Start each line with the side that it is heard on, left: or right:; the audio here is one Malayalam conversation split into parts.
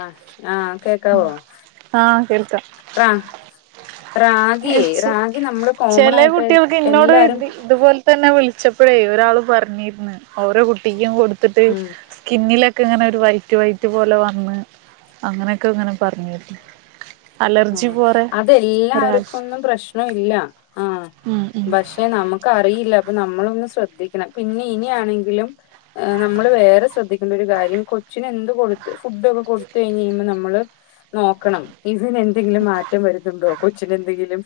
left: ആ് ആഹ്
right: ആഹ് കേൾക്കാം
left: കേക്കാവോടാ റാഗിയ
right: വെച്ച്
left: റാഗി നമ്മള് കോമൺ
right: ചെല
left: ആയിട്ട്
right: കുട്ടികൾക്ക് ഇന്നോട്
left: എല്ലാരും
right: ഇത് ഇതുപോലെ തന്നെ വിളിച്ചപ്പോഴേ ഒരാള് പറഞ്ഞിന്ന് ഓരോ കുട്ടിക്കും കൊടുത്തിട്ട്
left: ഉം
right: സ്കിന്നിലൊക്കെ ഇങ്ങനെ ഒരു വൈറ്റ് വൈറ്റ് പോലെ വന്ന് അങ്ങനെയൊക്കെ ഇങ്ങനെ പറഞ്ഞരുന്നു അലർജി പോറെ
left: ഇത
right: ഒരാൾ
left: എല്ലാവർക്കുംൊന്നും പ്രശ്നം ഇല്ല ആ ഭക്ഷ [inaudible] പക്ഷെ നമുക്ക് അറിയില്ല അപ്പൊ നമ്മളൊന്ന് ശ്രദ്ധിക്കണം പിന്നെ ഇനാണെങ്കിലും. നമ്മള് വേറെ ശ്രദ്ധിക്കേണ്ട ഒരു കാര്യം കൊച്ചിന് എന്ത് കൊടുത്ത് ഫുഡോക്കെ ഒക്കെ കൊടുത്ത് കഴിഞ്ഞ് കഴിയുമ്പോൾ നമ്മള് നോക്കണം. ഇതിനെന്തെങ്കിലും മാറ്റം വരുന്നുണ്ടോ? കൊച്ചനെന്തെങ്കിലും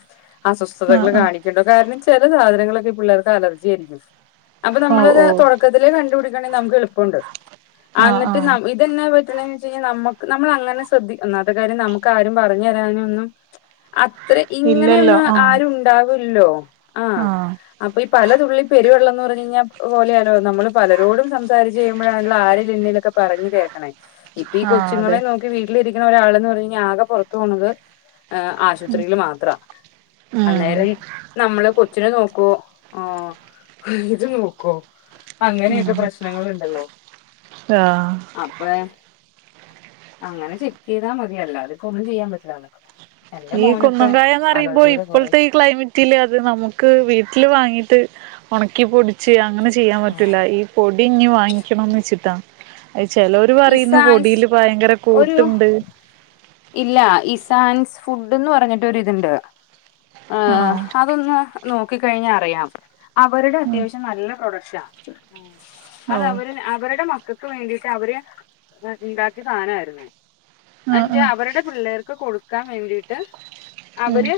left: അസ്വസ്ഥതകൾ
right: ആഹ് ആഹ്
left: കാണി കാരണം ചില സാധനങ്ങളൊക്കെ പിള്ളേർക്ക് അലർജി ആയിരിക്കും. അപ്പൊ
right: ഓ
left: നമ്മളത്
right: ഓ
left: തൊടക്കത്തിലെ കണ്ടുപിടിക്കണെങ്കിൽ നമുക്ക് എളുപ്പോണ്ട്
right: ആഹ്
left: അന്നി
right: ആഹ്
left: ന്നാ പറ്റ്ണെന്ന് വെച് കഴിഞ്ഞാ നമ്മ നമ്മളങ്ങനെ ശ്രദ്ധിക്ക ഒന്നാമത്തെ കാര്യം നമുക്ക് ആരും പറഞ് ഞ്ഞ് താരാനൊന്നും അത്ര
right: ഇല്ലല്ലോ
left: ഇങ്ങനെയൊന്നും
right: ആഹ്
left: ആരും ഇണ്ടാവില്ലല്ലോ ആഹ്. അപ്പൊ ഈ പലതുള്ളി പെരുവെള്ളം എന്ന് പറഞ്ഞു കഴിഞ്ഞാപോലെയാലോ നമ്മള് പലരോടും സംസാരിച്ച് ചെയ്യുമ്പോഴാണല്ലോ ആരേലും എന്നെലൊക്കെ പറഞ്ഞു കേൾക്കണേ. ഇപ്പ ഈ
right: ആഹ് അതെ
left: കൊച്ചുങ്ങളെ നോക്കി വീട്ടിലിരിക്കുന്ന ഒരാൾന്ന് പറഞ്ഞ് കഴിഞ്ഞാ ആകെ പുറത്തു പോണത് ഏഹ് ആശുപത്രിയിൽ മാത്രാ.
right: ഉം
left: അന്നേരം നമ്മള് കൊച്ചിനെ നോക്കുവോ ആ [unintelligible] നോക്കോ അങ്ങനെയൊക്കെ
right: ഉം
left: പ്രശ്നങ്ങളുണ്ടല്ലോ?
right: ആഹ്
left: അപ്പൊ അങ്ങനെ ചെക്ക് ചെയ്താ മതി അല്ലാതെപ്പോ ഒന്നും ചെയ്യാൻ പറ്റിലല്ലോ.
right: ഈ കുന്നംകായന്ന് പറയുമ്പോ
left: കൊറേ
right: ഇപ്പോള്ത്തെ ഈ ക്ലൈമറ്റില് അത് നമുക്ക് വീട്ടില് വാങ്ങീട്ട് ഒണക്കി പൊടിച്ച് അങ്ങനെ ചെയ്യാൻ പറ്റൂല്ല ഈ പൊടി ഇഞ്ഞ് വാങ്ങിക്കണന്ന് വെച്ചിട്ടാ അയ് ചെലോര് പറയ്ന്ന്
left: ഇസാൻസ്
right: പൊടിൽ ഭയങ്കര
left: ഒരു
right: കൂട്ട്ണ്ട്
left: ഇല്ല ഇസാൻസ് ഫുഡ്ന്ന് പറഞ്ഞിട്ട് ഒരിതുണ്ട്
right: ആണോ
left: അതൊന്ന് നോക്കിക്കഴിഞാ അറിയാം അവരുടെ
right: ഉം
left: അത്യാവശ്യം നല്ല പ്രൊഡക്ക്ട്ടാ ആ
right: ഓ
left: അത അവര് അവരുടെ മക്കൾ ൾക്ക് വേണ്ടിട്ട് അവര് ഇണ്ടാക്കിയ സാധനായിര്ന്നു.
right: മം
left: അവരുടെ പിള്ളേർക്ക് കൊടുക്കാൻ വേണ്ടിയിട്ട്
right: ഉം
left: അവര്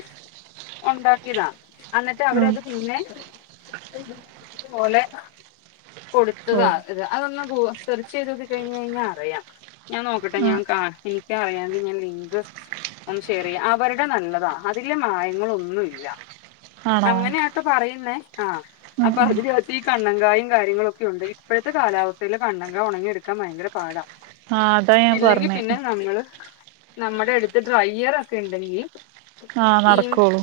left: ഒണ്ടാക്കിയതാ അന്നിട്ട്
right: ആഹ്
left: അവരത് പിന്നെ [unintelligible] പോലെ
right: ഓ
left: കൊടുത്തതാ ഇത് അതൊന്നാ പോവാ ചെയ്ത് നോക്കി കഴിഞ് കഴിഞ്ഞാ അറിയാം. ഞാൻ നോക്കട്ടെ ഞാൻ
right: ആഹ്
left: കാ എനിക്ക അറിയാങ്കിൽ ഞാൻ ലിംങ്ക് ഒന്ന് ഷെയർചെയ്യാം. അവര്ടെ നല്ലതാ അതില് മായങ്ങളൊന്നുംല്ല
right: ആണോ
left: അങ്ങനെ യാ പറയുന്നേ ആഹ്
right: ഉം
left: അപ്പാ
right: ഉം
left: പറഞ്ഞു വന്നത് ഈ കണ്ണൻ കായും കാര്യങ്ങളും ഒക്കെ ഉണ്ട് ഇപ്പഴത്തെ കാലവസ്ഥയില് കണ്ണക്ക ഉണക്കി എടുക്കാൻ ഭയങ്കര പാടാ
right: ആഹ് അതാ ഞാൻ
left: ഇല്ലെങ്കിൽ
right: പറഞ്ഞേ
left: പിന്നെ നമ്മള് നമ്മടെ അടുത്ത് ഡ്രൈയാറോക്കെ ഉണ്ടെങ്കി
right: ആ നടക്കൂള്ളു.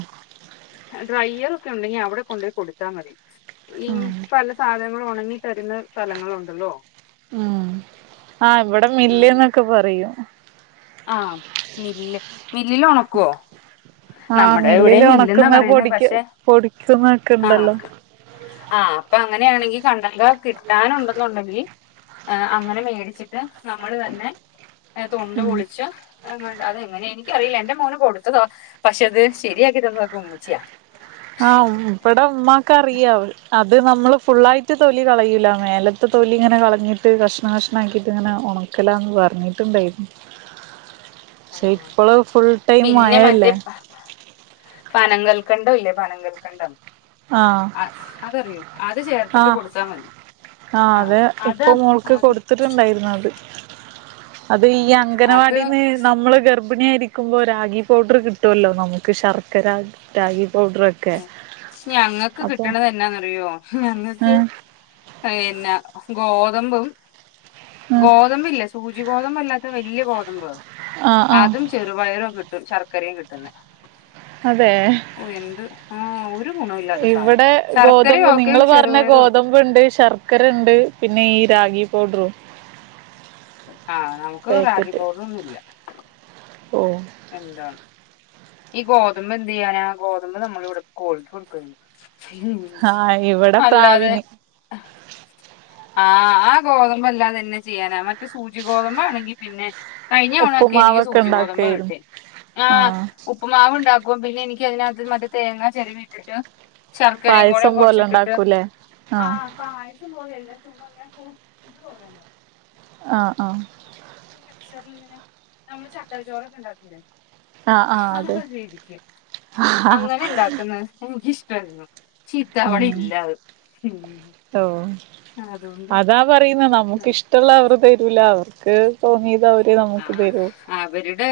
left: ഡ്രൈയർ ഒക്കെ ഒണ്ടെങ്കി അവിടെ കൊണ്ടു കൊടുത്താ മതി ഈ
right: ഉം
left: പല സാധനങ്ങളും ഉണങ്ങി തരുന്ന സ്ഥലങ്ങളുണ്ടല്ലോ
right: ഉം ആഹ് ഇവിടെ
left: ആ
right: മില്ല് ന്നൊക്കെ പറയും
left: ആഹ്. മില്ല് മില്ലില് ഒണക്കുവോ
right: ആഹ്
left: നമ്മടെ
right: മില്ലില്
left: എവിടേം മില്ല്ന്നാ
right: ഒണക്കുന്ന
left: പറയ്ന്നെ
right: പൊടിക്ക്
left: പക്ഷെ
right: പൊടിക്കുന്നൊക്കെ
left: ആഹ്
right: ഇണ്ടല്ലോ
left: ആഹ് അപ്പം അങ്ങനെയാണങ്കി കണ്ണക്ക കിട്ടാനുണ്ടെങ്കിൽ അങ്ങനെ മേടിച്ചിട്ട് നമ്മള് തന്നെ തൊണ്ട് പൊളിച്ച് അങ്ങ അത് എങ്ങനെ എനിക്കറിയില്ല എന്റെ മോന് കൊടുത്തതാ പക്ഷെ ശരിയാക്കി തന്നത് ഒക്കെ ഉമ്മച്ചിയാ
right: ആഹ് ഇപ്പടെ ഉമ്മാക്ക അറിയ അത് നമ്മള് ഫുള്ളായിട്ട് തൊലി കളയൂല മേലത്തെ തൊലി ഇങ്ങനെ കളഞ്ഞിട്ട് കഷ്ണ കഷ്ണം ആക്കിയിട്ട് ഇങ്ങനെ ഉണ ഒക്കല്ലന്ന് പറഞ്ഞിട്ടുണ്ടായിരുനു
left: ആ,
right: പക്ഷെ ഇപ്പള് ഫുൾടൈം മഴയല്ലേ
left: പനങ്ങൾകണ്ടം ഇല്ലേ പനങ്ങൾക്കണ്ടും
right: ആഹ്
left: അ അതറിയോ അത് ചേർത്തിട്ട്
right: ആഹ്
left: കൊടുത്താൽ മതി
right: ആഹ് അത് ഇപ്പൊ മോൾക്ക്
left: അത്
right: കൊടുത്തിട്ടുണ്ടായിരുന്നു അത് അത് ഈ
left: ആഹ് അത്
right: അംഗനവാടിന്ന് നമ്മള് ഗർഭ ഭിണിയായിരിക്കുമ്പോൾ രാഗി പൗഡർ കിട്ടുമല്ലോ നമുക്ക് ശർക്കര രാഗി പൗഡർക്കെ
left: ഓഹ് ഞങ്ങൾക്ക് കിട്ടണത് എന്നന്നാന്ന്റിയോ ഞങ്ങൾക്ക്
right: ആഹ്
left: പിന്നെ ഗോതമ്പും
right: ആഹ്
left: ഗോതമ്പും ഇല്ലേ സൂചി ഗോതമ്പ് അല്ലാത്ത വ വല്യയ ഗോതുമമ്പ്
right: ആഹ് ആഹ്
left: അതും ചെറുപയറും കിട്ടും ശർക്കരയും കിട്ടുന്ന
right: അതെ
left: ആ ഒരു ഗുണമില്ലാത്ത സാധനം
right: ഇവിടെ
left: ശർക്കരയും
right: ഗോതമ്പ്
left: ഓക്കെ
right: നിങ്ങള് പറഞ്ഞ
left: ചെറുപയറും ഓക്കെ
right: ഗോതമ്പ് ഉണ്ട് സർ ചക്കരണ്ട് പിന്നെ ഈ രാഗി പൗഡറും
left: ആഹ് നമുക്ക് റാഗി പൗഡർണ്ണും ഇല്ല
right: ഓഹ്
left: എന്താ ഈ ഗോതമ്പ് എന്ത് ചെയ്യാനാ ഗോതമ്പ് നമ്മളിവിടെ കോഴിക്ക് കൊടുക്കും
right: ആഹ് ഇവിടെ പ്രാവിന്
left: ആഹ് ആ ഗോതമ്പ് എല്ലാം തന്നെ ചെയ്യാനാ മറ്റ് സൂചി ഗോതമ്പ് ആണെങ്കി പിന്നെ കഴിഞ്ഞവണക്കെ എനിക്ക്
right: ഉപ്പുമാവൊക്കെ
left: സൂചി ഗോതമ്പ് കിട്ടി
right: ഉണ്ടാക്കുകയായിരുന്നു ആ
left: ആഹ് ഉപ്പ്മാവ് ഉണ്ടാക്കും പിന്നെ എനിക് അതിനകത്ത് തേങ്ങ ചെരവി ഇട്ടിട്ട് ശർക്കരയും
right: പായസം
left: കൂടെയും
right: പോലെ
left: കൊറച്ച് ഇട്ടിട്ട്
right: ഉണ്ടാക്കൂലേ ആ
left: ആഹ് പായസം പോല അല്ല ചുമ്മാ ങ്ങനെ ഇത് പോലല്ലെ
right: ആഹ് ആഹ്
left: കുക്കിലങ്ങനെ നമ്മള് ചക്കര ചോറൊക്കെ ണ്ടാക്കൂലെ
right: ആ ആ അതെ
left: ആഹ് റീതിക്ക് അങ്ങനെ ഉണ്ടാക്കുന്നത് എനിക്ക്ഷ്ടായിരുന്നു ചീത്തവണ
right: ഉം
left: ഇല്ലത്
right: ഓ
left: അതോണ്ട്
right: അതാ പറയുന്ന നമുക്ക് ഇഷ്ടമുള്ള അവർ തരൂല അവർക്ക് തോന്നിയത്
left: ആ
right: അവര്നമുക്ക് തരൂ
left: അവരുടെ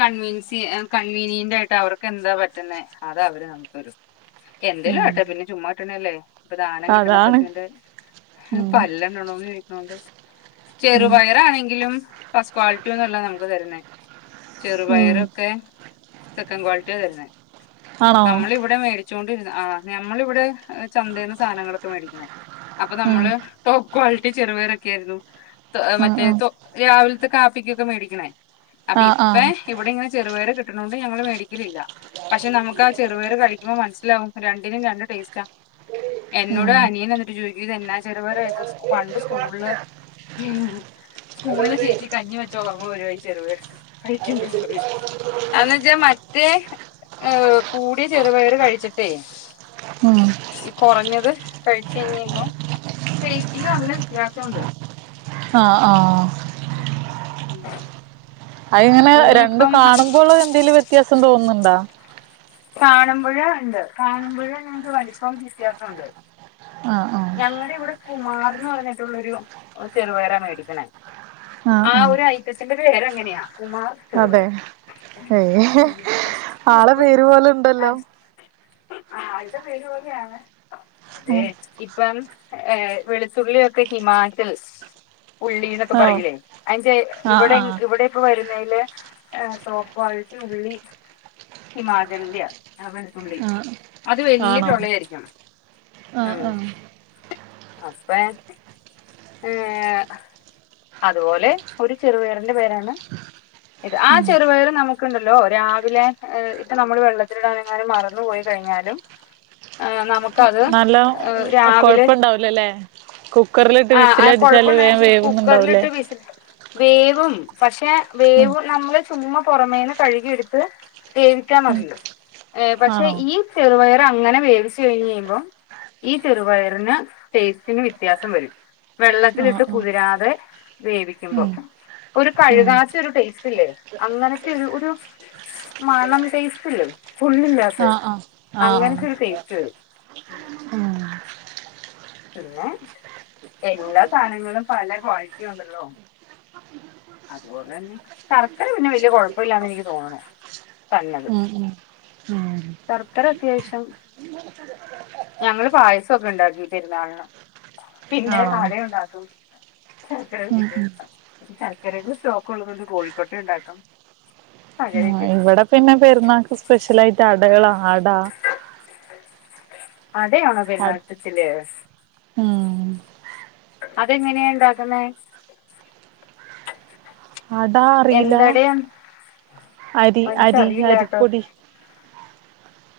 left: കൺവീൻസി കൺവീനിയന്റ് ആയിട്ട് അവർക്ക് എന്താ പറ്റുന്ന അത് അവര് നമുക്കൊരു എന്തേലോ
right: ഉം
left: ആട്ടാ പിന്നെ ചുമ്മാട്ടണല്ലേ ഇപ്പൊ ദാനം കിട്ടണ
right: അതാണ്
left: പശുവിന്റെ
right: ഉം
left: പല്ലണന്ന് ചോദിക്കണോണ്ട്
right: ഉം
left: ചെറുപയറ് ആണെങ്കിലും ഫസ്റ്റ് ക്വാളിറ്റി അല്ല നമുക്ക് തരുന്നേ
right: ഉം
left: ചെറുപയറൊക്കെ സെക്കൻഡ് ക്വാളിറ്റി തരുന്നത്
right: ആണോ
left: നമ്മളിവിടെ മേടിച്ച വച്ചോണ്ടിരുന്ന ആഹ് നമ്മളിവിടെ ചന്തേന്ന് സാധനങ്ങളൊക്കെ മേടിച്ചതാ അപ്പൊ
right: ഉം
left: നമ്മള് ട്ടോ ക്വാളിറ്റി ചെറുപയറൊക്കെ ആയിരുന്നു
right: ഉം
left: മറ്റേ
right: ഉം
left: രാവിലത്തെ കാപ്പിക്കൊക്കെ മേടിക്കണേ അപ്പൊ
right: ആഹ്
left: ഇപ്പൊ
right: ആഹ്
left: ഇവിടെ ഇങ്ങനെ ചെറുപേര് കിട്ടനോണ്ട് ഞങ്ങള് മേടിക്കലില്ല പക്ഷെ നമുക്ക് ആ ചെറുപയർ കഴിക്കുമ്പോ മനസ്സിലാവും രണ്ടിനും രണ്ട് ടേസ്റ്റാ എന്നോട്
right: ഉം
left: അനിയനെ ന്നിട്ട് ചോദിക്കും ഇതെന്നാ [unintelligible] പണ്ട് സ്കൂൾല് സ്കൂൾല് ചേച്ചി കഞ്ഞി വെച്ച് നോക്ക് അപ്പൊ ചെറു കഴിക്കും ബെംഗൂ എന്ന് വച്ചാ മറ്റേ ഏഹ് കൂടിയ ചെറുപയര് കഴിച്ചിട്ടേ
right: ഉം
left: ഈ കുറഞ്ഞത് കഴിച്ച് കയിഴുബൊ ടെസ്റ്റിന് നല്ല വ്യത്യാസുണ്ട്
right: ആഹ് ആഹ്
left: പിന്നെ ഉം
right: അതി ഇങ്ങനെ രണ്ടും
left: ഇനിയിപ്പം
right: കാണുമ്പോൾ എന്തെലും വ്യത്യാസം തോന്നുന്നുണ്ടോ
left: കാണ്മ്പഴോണ്ട് കാണ്മ്പോ [unintelligible] വലുപ്പം വ്യത്യാസൊണ്ട്.
right: ആഹ് ആഹ്
left: ഞങ്ങടെ ഇവിടെ കുമാർന്ന് പറഞ്ഞിട്ടുള്ളൊരു ചെറുപയറ മേടിക്കണെ.
right: ആഹ്
left: ആ
right: ആഹ്
left: ഒരു ഐറ്റത്തിന്റെ പേരങ്ങനെയാ കുമാർ
right: അതെ
left: ചെറുപയർ
right: ഏഹ് ആളെ പേര് പോല്ണ്ടല്ലോ?
left: ആ ആൾടെപേര്പോലെയാണ് അതെ
right: ഉം
left: ഇപ്പം ഏഹ് വെളുത്തുള്ളിയൊക്കെ ഹിമാചൽ ഉള്ളിന്നൊക്കെ
right: ഓഹ്
left: പറയൂലേ അയിന്റെ
right: ആഹ്
left: ഇവിടെ
right: ആഹ്
left: ഇവിടെ ഇപ്പ വരുന്നെയില് ഏഹ് സോപ്പോയിട്ട് ഉള്ളി ഹിമാചൽന്റെയാ. ആ വെളുത്തുള്ളി.
right: ആഹ്
left: അത് വെല്ല്യ
right: ആണോ
left: ചൊളയായിരിക്കും.
right: ആഹ് ആഹ്.
left: അപ്പേ ഏഹ് അതുപോലെ ഒരു ചെറുപയറിന്റെ പേരാണ് ഇത് ആ ചെറുപയറ് നമു ക്ക്‌ണ്ടല്ലോ രാവിലെ ഏ ഇപ്പ നമ്മള് വെള്ളത്തിലിടാനെങ്ങാനും മറന്നു പോയി കഴിഞ്ഞാലും ആ നമുക്കത് ഏഹ് രാവിലെ
right: കൊഴപ്പണ്ടാവില്ലലേ കുക്കറിലിട്ട്
left: ആഹ് ആ
right: വിസിലടിച്ചാല് വേം
left: കൊഴപ്പുണ്ടായെന്ന് വെച്ചാ
right: വേവ്ന്ന്ണ്ടാവല്ലേ?
left: കുക്കറിലിട്ട് വിസിൽ വേവും പക്ഷെ
right: ഉം
left: വേവും നമ്മള് ചുമ്മ പൊറമേന്ന് കഴുകിയെടുത്ത് വേവിച്ചാ
right: ഉം
left: മതിയോ ഏ പക്ഷെ
right: ആണോ
left: ഈ ചെറുപയറ് അങ്ങനെ വേവിച്ചു കഴിഞ്ഞ് കഴിയ്മ്പം ഈ ചെറുപയറിന് ടേസ്റ്റിന് വ്യത്യാസം വരും.
right: ആഹ്
left: വെള്ളത്തിലിട്ട്
right: ആഹ്
left: കുതിരാതെ വേവിക്കുമ്പം.
right: ഉം
left: ഒരു
right: ഉം
left: കഴുകാത്ത ഒരു ടേസ്റ്റ് ഇല്ലേ അങ്ങനത്തെയൊരു ഒരു മണം ടേസ്റ്റില്ലേ കൊള്ളില്ലാത്തെ
right: ആഹ് ആഹ്
left: അങ്ങനത്തൊരു ടേസ്റ്റ് വരും. ഉം
right: ആഹ്
left: പിന്നെ എല്ലാ സാനങ്ങളും പല ക്വാളിറ്റിണ്ടല്ലോ? അതുപോലെ തന്നെ ശർക്കര പിന്നെ വെല്ല്യ കൊഴപ്പല്ലാന്ന് എനിക്ക് തോന്നണെ തന്നത്.
right: ഉം ഉം ഉം
left: ശർക്കരത്യാവിശ്യം ഞങ്ങള് പായസക്കെണ്ടാക്കി പെരുന്നാളിന്. പിന്നെ
right: ആണോ ഉം
left: അടയൊണ്ടാക്കും ശർക്കര വെച്ചിട്ട് എടക്ക് സ്റ്റോക്കൊള്ളതോണ്ട് കൊഴിക്കട്ടേണ്ടാക്കും
right: ഇവടെ പിന്നെ പെരുന്നാൾക്ക് സ്പെഷ്യലായിട്ട് അടകള അട
left: അടയാണോ
right: അ
left: പെരുന്നാൾ സെപ്ഷ്യല്?
right: ഉം
left: അതെങ്ങനെയാ ഉണ്ടാക്ക്‌ന്നെ?
right: അട അറിയില്ല
left: എന്തടയാ
right: അരി അരി
left: എനിക്കറിയില്ല കേട്ടോ
right: അരിപ്പൊടി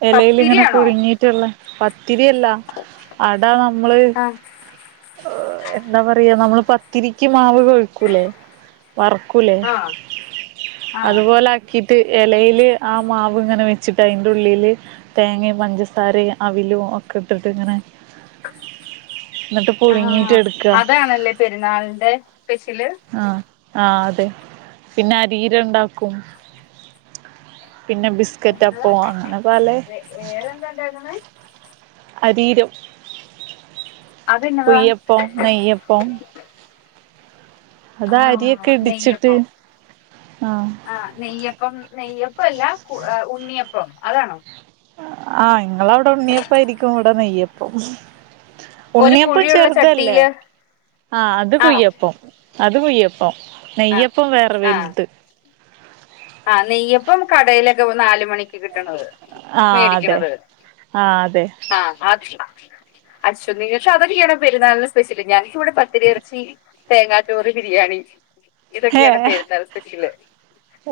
right: എലേലിങ്ങനെ
left: പത്തിരിയാണോ
right: പുഴുങ്ങിയിട്ടുള്ള പത്തിരിയല്ല. അട നമ്മള്
left: ആ
right: എന്താ പറയാ നമ്മള് പത്തിരിക്ക് മാവ് കൊഴക്കൂലേ? വറക്കൂലേ
left: ആ ആ
right: അതുപോലാക്കിട്ട് എലയിൽ ല് ആ മാവ്ങ്ങനെ വെച്ചിട്ട് അയിന്റ ഉള്ളിൽ ഉള്ളില് തേങ്ങേ പഞ്ചസാര അവിലും ഒക്കെട്ടിട്ട് ഇങ്ങനെ ന്നട്ട് പുഴുങ്ങീട്ട്
left: ആഹ്
right: എടുക്ക
left: അതാണല്ലേ പെരുന്നാളിന്റെ സ്പെഷ്യല്?
right: ആ ആഹ്അതെ പിന്നെ അരിരണ്ടാക്കും. പിന്നെ ബിസ്
left: എന്താ വേ വേറെന്താണ്ടാക്കണെ?
right: അരീരം
left: അതെന്നതാ
right: കുയ്യപ്പം നെയ്യപ്പം അതാ അരിയൊക്കെ
left: ആഹ്
right: ഇടിച്ചിട്ട് ആഹ്
left: ആ നെയ്യപ്പം നെയ്യപ്പം അല്ല ഉണ്ണിയപ്പം അതാണോ
right: ആഹ് നിങ്ങള അവിടെ ഉണ്ണിയപ്പായിരിക്കും ഇവിടെ നെയ്യപ്പം
left: ഒരു
right: ഉണ്ണിയപ്പം
left: കുഴിയുള്ള
right: ചെർതല്ലേ
left: ചട്ടിയില്
right: ആഹ് അത്
left: ആണോ
right: കുയ്യപ്പം അത് കുയ്യപ്പം
left: ആഹ്
right: നെയ്യപ്പം വേറെ
left: ആഹ്
right: വെൽത്
left: ആഹ് നെയ്യപ്പം കടയിലൊക്കെ നാല് മണി കിട്ട്ണത്
right: ആ അതെ
left: മേടിക്ക്ണത്
right: ആ അതെ
left: ആ അ അച്ഛോ നിങ്ങൾക്ക് അതൊക്കെയാണോ പെരുന്നാളിന് സ്പെഷ്യല് ഞങ്ങൾക്ക് ഇവിടെ പത്തരി ഇറച്ചി തേങ്ങാ ചോറ് ബിരിയാണി
right: ഏ
left: ഇതൊക്കെയാണ് പെരുന്നാള് സ്പെഷല്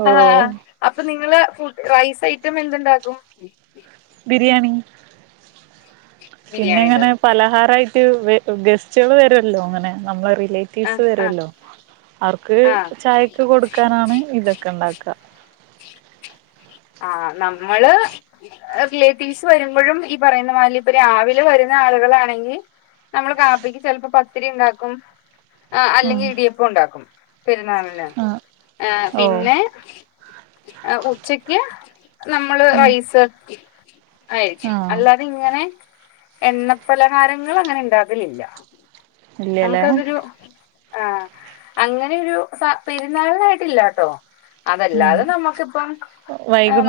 right: ഓ
left: ആഹ് അപ്പൊ നിങ്ങള് ഫുഡ് റൈസ് ഐറ്റം എന്തുണ്ടാക്കും?
right: ബിരിയാണി പിന്നെ
left: ബിരിയാണി
right: ഇങ്ങനെ
left: ഉണ്ടാക്കും
right: പലഹാരായിട്ട് ഗ ഗസ്റ്റുകൾ വരൊല്ലോ അങ്ങനെ നമ്മളെ റിലേ റ്റീവ്സ്
left: ആഹ് ആഹ്
right: വരൊല്ലോ അവർക്ക്
left: ആഹ്
right: ചായക്ക് കൊടുക്കാനാണ് ഇതൊക്കെ ഉണ്ടാക്ക
left: ആഹ് നമ്മള് റിലേറ്റീവ്സ് വരുമ്പഴും ഈ പറയുന്നമാതിരി രാവിലെ വരുന്ന ആളുകളാണെങ്കി നമ്മള് കാപ്പിക്ക് ചെൽപ്പോ പത്തിരിണ്ടാക്കും. ആഹ്
right: ഉം
left: അല്ലെങ്കിൽ ഇടിയപ്പം ഉണ്ടാക്കും പെരുന്നാള്ന്.
right: ആ
left: ആ
right: ഓ
left: പിന്നെ ആഹ് ഉച്ചയ്ക്ക് നമ്മള്
right: ഉം
left: റൈസ് ആയ
right: ആ
left: [unintelligible] അല്ലാ ഇങ്ങനെ എണ്ണ പലഹാരങ്ങൾ അങ്ങനെ ഇണ്ടാക്കലില്ല
right: ഇല്ലല്ലേ
left: നമുക്കതൊരു ആഹ് അങ്ങനൊരു സ പെരുന്നാളിനായിട്ടില്ലാ ട്ടോ അതല്ലാതെ നമ്മുക്കിപ്പം
right: വൈകുന്നേരൊക്കെങ്ങനെ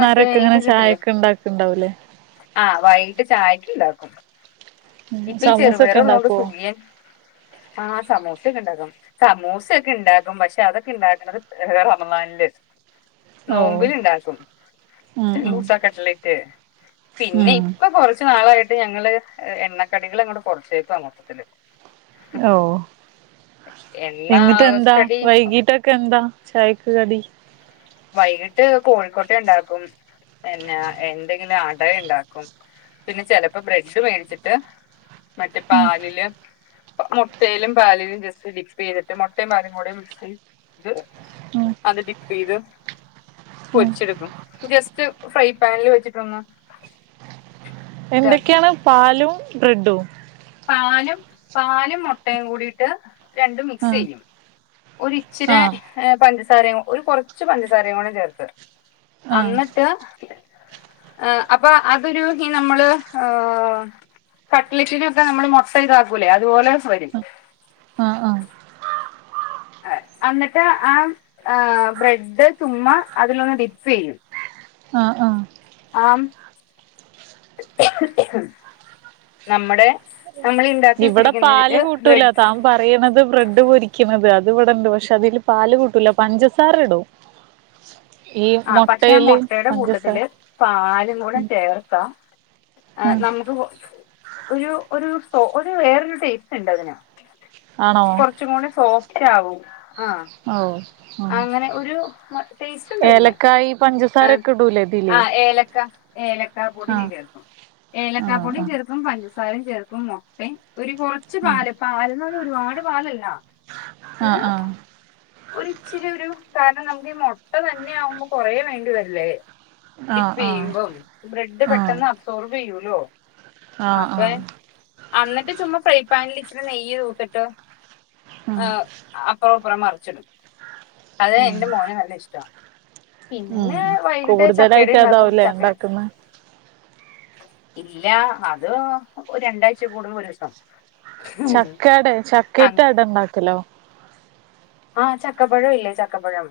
right: ചായക്ക് ഉണ്ടാക്ക്ണ്ടാവൂല്ലേ
left: ആഹ് വയ്കിട്ട് ചായയ്ക്ക് ണ്ടാക്കും ഇപ്പ ഈ ചെറുപയർ
right: സമൂസൊക്കെ
left: ഉള്ളോണ്ട്
right: ഉണ്ടാക്കുവോ
left: സുഖിയൻ. ആ സമോസൊക്കെണ്ടാക്കും സമൂസയൊക്കെ ഇണ്ടാക്കും. പക്ഷെ അതൊക്കെ ഇണ്ടാക്ക്ണത് ഏഹ് റമളാന് ല്
right: ഓ
left: നോമ്പിന്ണ്ടാക്കും
right: ഉം ഉം
left: മൂസ കട്ട്ലറ്റ്. പിന്നെ
right: ഉം
left: ഇപ്പൊ കൊർച്ച് നാളായി ട്ട് ഞങ്ങള് എ എണ്ണക്കടികളങ്ങോട്ട് കൊർച്ചേക്കാ മൊത്തത്തില്
right: ഓഹ്
left: എണ്ണ
right: എന്നിട്ട് എന്താ
left: കടി
right: വൈകിട്ട് ക്കെ ന്താ ചായക്ക് കടി
left: വൈകിട്ട് കോഴിക്കോട്ടെ ഇണ്ടാക്കും. പിന്നെ എന്തെങ്കിലും അട ഇണ്ടാക്കും പിന്നെ ചെലപ്പോ ബ്രെഡ് മേടിച്ചിട്ട് മറ്റേ
right: ഉം
left: പാലില് മുട്ടെലും പാലിലും ജസ്റ്റ് മിക്സ് ചെയ്തിട്ട് മോട്ടേമ് പാലും കൂടെ മിക്സി ഇത്
right: ഉം
left: അത് ഡിപ്പേയ്ത്
right: ഉം
left: പൊരിച്ചെടുക്കും. ജസ്റ്റ് ഫ്രൈ പാനില് വെച്ചിട്ടൊന്ന് ഇതാക്കി
right: എന്തൊക്കെയാണ്? പാലും ബ്രെഡും
left: പാലും പാലും മുട്ടേം കൂടിയിട്ട് രണ്ടും മിക്സ്
right: ആഹ്
left: ചെയ്യും ഒരിച്ചിരെ
right: ആഹ്
left: പഞ്ചസാരയും ഒരു കൊർച്ച് പഞ്ചസാരയും കൂടെ ചേർത്ത്
right: ആഹ്
left: അന്ന്ട്ട് ഏഹ് അപ്പൊ അതൊരു ഈ നമ്മള് ഏഹ് [unintelligible] കട്ട്ലറ്റിനൊക്കെ നമ്മൾ മുട്ട ഇതാക്കൂല്ലേ അതുപോലെ വരും..
right: ആഹ് ആഹ്
left: അന്നിട്ട് ആ ആ ബ്രെഡ് ചുമ്മ അതിലൊന്ന് ഡിപ്പെയ്യും..
right: ആഹ് ആഹ്
left: ആം നമ്മടെ നമ്മൾ ഉണ്ടാക്കി
right: ഇവിടെ പാല്
left: വെച്ചിരിക്കുന്നതില്
right: കൂട്ടൂല
left: ബ്രെഡ്
right: ത പറയ്ണത് ബ്രെഡ് പൊരിക്ക്ണത്. അത് ഇവിടെണ്ട് പക്ഷെ അതില് പാല് കൂട്ടൂല പഞ്ചസാര ഇടും ഈ
left: ആ പക്ഷെ
right: മുട്ടയില്
left: മോട്ടയുടെ
right: പഞ്ചസാര
left: കൂട്ടത്തില് പാലും കൂടെ ചേർക്കാം ആഹ്
right: ഉം
left: നമുക്ക് ഒരു ഒരു സോ ഒരു വേറൊരു ടേസ്റ്റുണ്ടതിന്
right: ആണോ
left: കൊറച്ചും കൂടെ സോ ച്ച ആവും ആഹ് ആഹ്.
right: ഓ ആഹ്
left: അങ്ങനെ ഒരു ടേസ്റ്റ്ണ്ടതിന്..
right: ഏലക്കായി പഞ്ചസാരൊക്കെ ഇടൂലേ ഇതില്
left: ഏ ഏലക്കാ പൊടി
right: ആഹ്
left: ചേർക്കും ഏലക്കാ
right: ആഹ്
left: പൊടിം
right: ആഹ്
left: ചേർക്കും പഞ്ചസാരയും ചേർക്കും.. മുട്ടേ ഒരു.. കൊറച്
right: ആഹ്
left: പാല് പാലന്ന് പറഞ്ഞാ ഒരുപാട് പാലല്ല
right: ആഹ്
left: ഒരു..
right: ആഹ്
left: ച്ചിരി ഒരു കാരണം നമുക്ക്ഈ മോ.. ട്ട തന്നെയ ആവുമ്പോ കൊറേ വേണ്ടിവരില്ലേ
right: ആഹ്
left: ഡിപ്പ്
right: ആഹ്
left: ചെയ്യുമ്പം ബ്രെഡ്
right: ആഹ്
left: പെട്ടെന്ന്... സൊർബ് ചെയ്യൂലോ
right: ആഹ്
left: അപ്പ.
right: ആഹ്
left: അന്നിട്ട് ചുമ്മാ ഫ്രൈ പാനിൽ ഇച്ചിരി നെയ്യ് തൂത്തിട്ട്
right: ഉം
left: അപ്പൊ പ്പറം മറിച്ചിടും. അത്
right: ഉം
left: എന്റെ മോന് നല്ല ഇഷ്ട്ടാ
right: ഉം
left: പിന്ന്നെ വൈകിട്ട് ചക്കയടെ
right: കൂടുതലായിട്ട്
left: ഇണ്ടാക്കും
right: അതാവൂലേ
left: ചക്കേ..
right: ഉണ്ടാക്കുന്നെ
left: ഇല്ല. അത് ഒര് രണ്ടാഴ്ച കൂടുമ്പോ ഒരൂസം
right: ചക്കട ചക്കേത്തെ
left: അങ്-
right: അട ഉണ്ടാക്കല്ലോ
left: ആഹ് ചക്കപ്പഴം ഇല്ലേ ചക്കപ്പഴം..